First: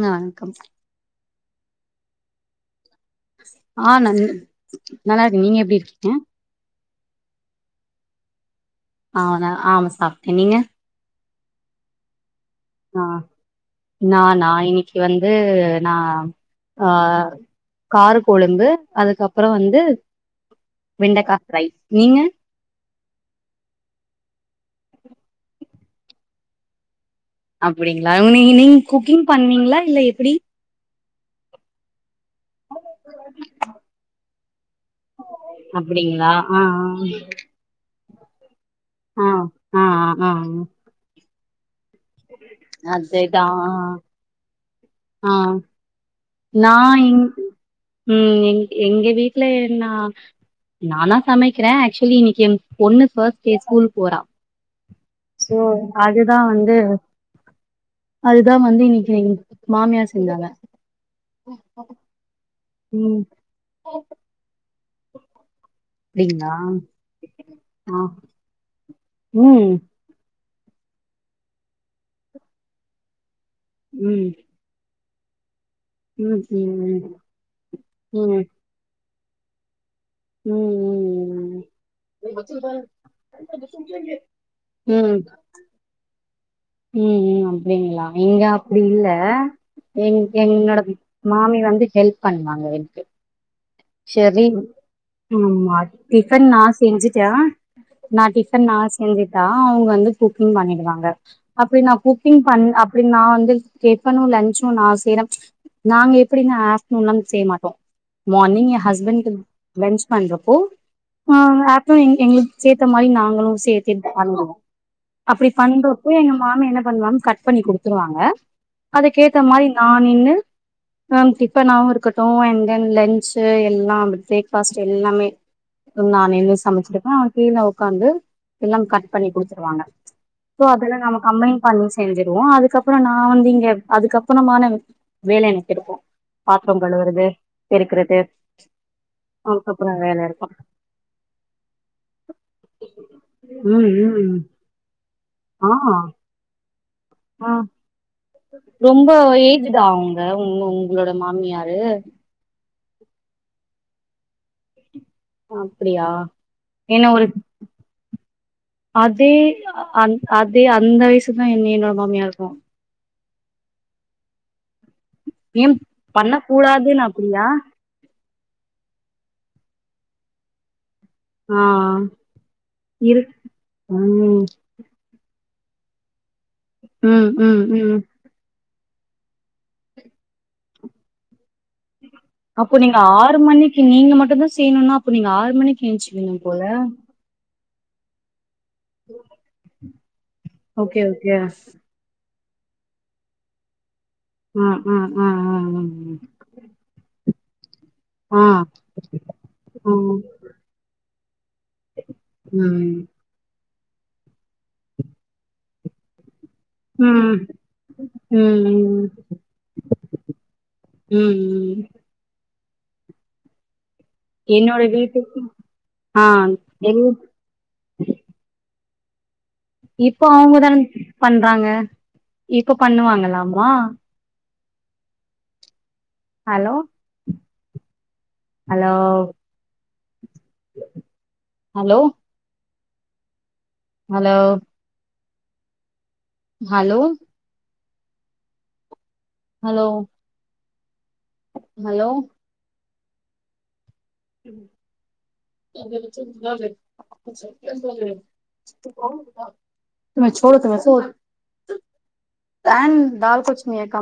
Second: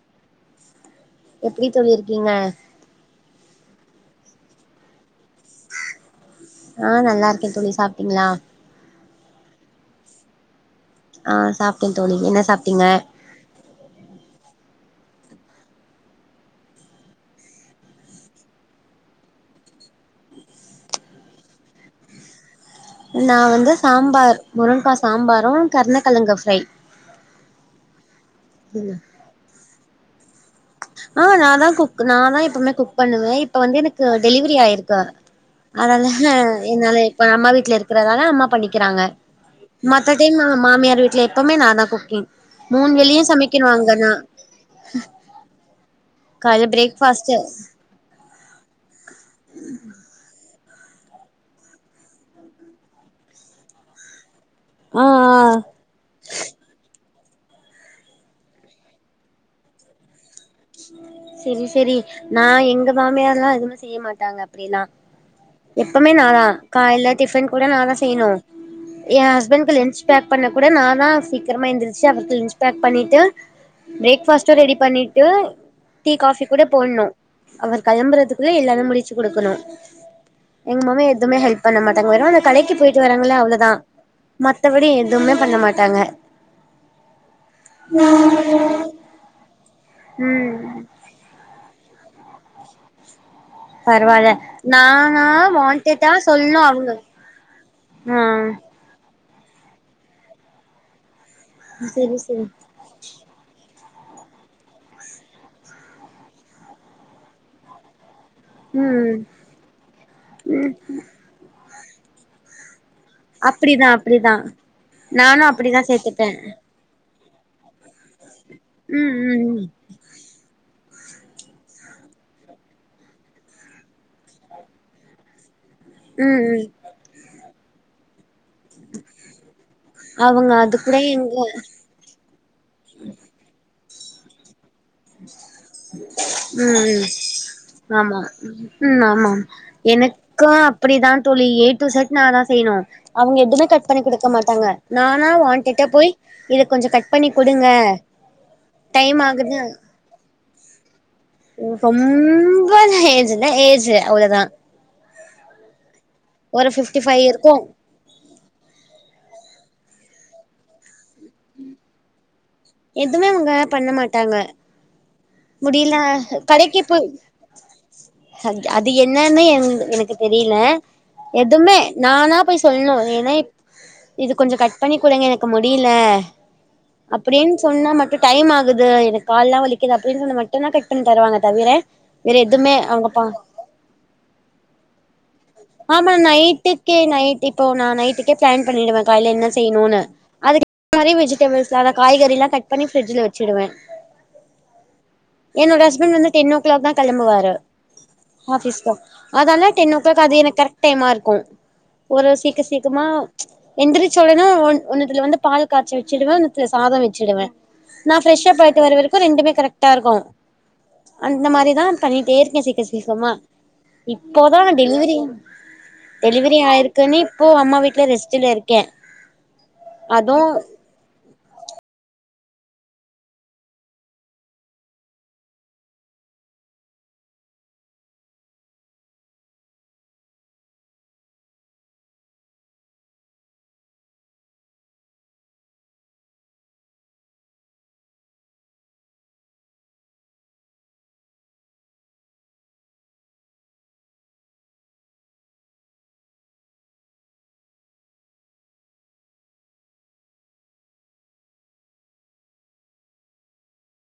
அ வண்க்கம் எப்டி தோழிருக்கீங்க ஆ நல்லா இருக்க நீங்க எப்டி இருக்கீங்க ஆ நல்லா இருக்க தோழி சாப்டீங்களா ஆதா ஆமா சாப்ட்ட நீங்க ஆ சாப்ட்ட தோழி என்ன சாப்டீங்க ந நா இன்னைக்கு வந்து நா ஆ கார கொழும்பு அதுக்கப்புற வந்து வெண்டக்கா ஃப்ரை நீங்க நா வந்து சாம்பார் முருங்கா சாம்பாரு கருணக்கழங்கு ஃப்ரை அப்டிங்களா நீ நீங்க குக்கிங் பண்ணீங்ளா இல்ல எப்டி ஆ நா தா குக் நா தா எப்பவுமே குக் பண்ணுவ இப்ப வந்து எனக்கு டெலிவரி ஆயிருக்கு அதனால அப்டிங்களா ஆ என்னால இப்ப அம்மா வீட்ல இருக் க்கிறனால அம்மா பண்ணிக்கிறாங்க ஆ ஆ ஆ மத்த ஆ டைம் ஆ மாமியார் வீட்ல எப்பமே நா தா குக் ம் மூண் வேலையு அதுதா சமைக்கனு ஆ அங்கன்னா ஆ காலைல நா இங் பிரேக்ஃபாஸ்ட்டு ம் எ எங்க வீட்ல நா நானா சமைக்கிற ஆக்சுவலி இன்னைக்கு பொண்ணு ஃபஸ்ட் டே ஸ்கூல் போறா ஆ சோ ஆ அதுதா வந்து அதுதா வந்து இன்னைக்கு எங் மாமியார் செஞ்சாங்க சரி சரி நா எங்க ம் மாமியாரல்லா எதுவு செய்ய மாட்டாங்க அப்டினா எப்பமே நாதா அப்டிங்களா காலைல டிஃபன் கூட நாதா ஆ செய்யணு எ ம் ஹஸ்பண்ட்க்கு லன்ச் பேக் பண்ண கூட நா தா சீக்கிரமா எந்திருச்சு அவருக்கு லன்ச் பேக் பண்ணிட்டு ம் பிரேக்ஃபாஸ்டு ரெடி பண்ணிட்டு டீ ம் ம் காஃபி கூட ம் ம் போணு அவர் கிளம்புறதுக்குள்ள எல்லாமே முடிச்சு குடுக்கணு ம் எங்க மாமா எதுமே ஹெல்ப் ம் பண்ண மாட்டாங்க வேணா ம் அந்த கடைக்கி போயிட்டு வராங்கள அவ்ளதா மத்தபடி எதுமே பண்ண மாட்டாங்க ம் ம் அப்டிங்ளா இங்க அப்டி இல்ல எங் ம் என்னோட மாமி வந்து ஹெல்ப் பண்ணுவாங்க என்க்கு பரவால்ல செரின் நானா ம் அ வாண்டடா டிஃபன் சொல்ணு நா அவங்க செஞ்சுட்டே ஆ நா டிஃபன் நா செஞ்சிட்டா அவுங்க வந்து குக்கிங் பண்ணிடுவாங்க அப்டி நா செரி குக்கிங் செரி பண் அப் அப்டி நா வந்து டிஃபனு லஞச்சு நா செய்றே நாங்க எப்டின்னா ஆஃப்டர்னுன்ல செய்ய மாட்டோ மார்னிங் எ ம் ஹஸ்பண்ட் லன்ச் பண்றோப்போ ஆ ஆஃப்டர்ன் எங்களுக்கு சேத்த மாரி நா ங்களு அப்டிதா செத்தே [unintelligible] அப்டிதா பண்ணுவோ நானு அப்டி அப்டிதா பண்றோப்போ சேத்துட்டே எங்க மாமி என்ன பண்ணுவாங்க கட் பண்ணிக்குடுப் த்துருவாங்க ம் அதுக்கேத்த ம் மாரி ம் நா நின்னு டிப்பனாவு இருக்கட்டு அண்ட் தென் லன்ச் டு எல்லா அந்த பிரேக்ஃபாஸ்ட் எல்லாமே ம் நானேந்து ம் சமச்சிருப்பே கீழ உக்காந்து எல்லா கட் பண்ணி குடுத்துருவாங்க அவங்க சோ அது கூட அதெல்லா நம்ம எங்க கம்பெனி கால் செஞ்சுருவோ அதுக்கப்பற நா வந்து இங்க அதுக்கப்பறமான வேல எனக்கு இருக்கு பாத்ரம் ம் ம் கழுவுறது பெருக்றது ஆமா ம் ஆமா எனக்கு இருக்கு அப்டிதா தோழி ஏ டு செட் நா தா செய்யணு அவுங்க எதுமே ம் கட் பண்ணி குடுக்க ம் மாட்டாங்க நானா ஆ வாண்டட்ட போய் இத கொஞ்சோ கட் பண்ணி ஆ குடுங்க ரொம்ப டைம் ஆகுது ஏஜ்ஜுடா அவுங்க உ உங்களோட மாமிய ரொம்ம்ம்ம்ப ஏஜ் இல்ல ஏஜ் அவ்ளதா அப்டியா ஒரு ஃபிப்டி என்ன ஃபைவ் ஒரு இருக்கு அதே அந் அதே அந்த வயசுதா என் என்னோட மாமியாருக்கு எதுமே அவுங்க பண்ண மாட்டாங்க ஏ முடில பண்ண கடைக்கி கூடாதுன்னு போய் அப்டியா அது என்னன்னு எனக் எனக்கு தெரியல ஆ எதுமே நானா போய் சொல்ணு இரு ஏனா இது ம் கொஞ்சோ கட் பண்ணி குடுங்க எனக்கு முடியல ம் அப்டின்னு ம் சொன்னா ம் மட்டுந் டைம் ஆகுது எனக்கு கால்லா வலிக்குது அப்டின்னு சொன்ன மட்டுந்தா கட் பண்ணி தருவாங்க தவிர வேற எதுமே அப்ப நீங்க அவங்க பா ஆறு மணிக்கி நீங்க மட்டுந்தா செய்யணுன்னா அப்ப நீங்க ஆறு மணிக்கு ஆமா எஞ்சிக்கனு போல நைட்டுக்கே நை இப்போ நா நைட்டுக்கே பிளான் பண்ணிடுவே கால்ல என்ன செய்யணுன்னு அது ஓகே மாதிரி ஓகே. வெஜிடபிள்ஸ் சாதம் காய்கறில்லா கட் பண்ணி ஃப்ட்ஜில வச்சிடுவே ம் ம் ம் ம் என்னோட ம் ம் ஹஸ்பண்ட் வந்து டென் ஓ கிளாக் தா கெளம்புவாரு அ. அ ஆபிஸ்கா அதானே டென் ஓ ம் கிளாக் அது எனக் கரெக்ட் டைம்மா இருக்கு ஒரு சீக்க ம். சீக்கிமா எந்திரிச்சோடனா ஒன்னத்துல வந்து பால் காய்ச்சு வச்சுடுவே சாத ம் வச்சுடுவே நா ஃப்ரெஷ்ஷப் ஆயிட்டு வர ம் வரைக்கு ரெண்டுமே கரெக்ட்டா இருக்கு அந்த ம் மாரிதா ம் பண்ணிட்டே இருக்கே சீக்கர சீக்கரமா இப்போதா என்னோட டெலிவரி வீட்டுக்கு ஆ டெலிவரி எல் ஆயிருக்குன்னு இப்போ அம்மா வீட்ல ரெஸ்ட்டில இருக்கே இப்ப அதுவு அவுங்கதானே பண்றாங்க இப்ப பண்ணுவாங்கல்லமா hello hello hello hello hello hello hello [unintelligible] சும்மா சோற் எத்துவா சோற் வேண் டால்கொச் மியக்கம்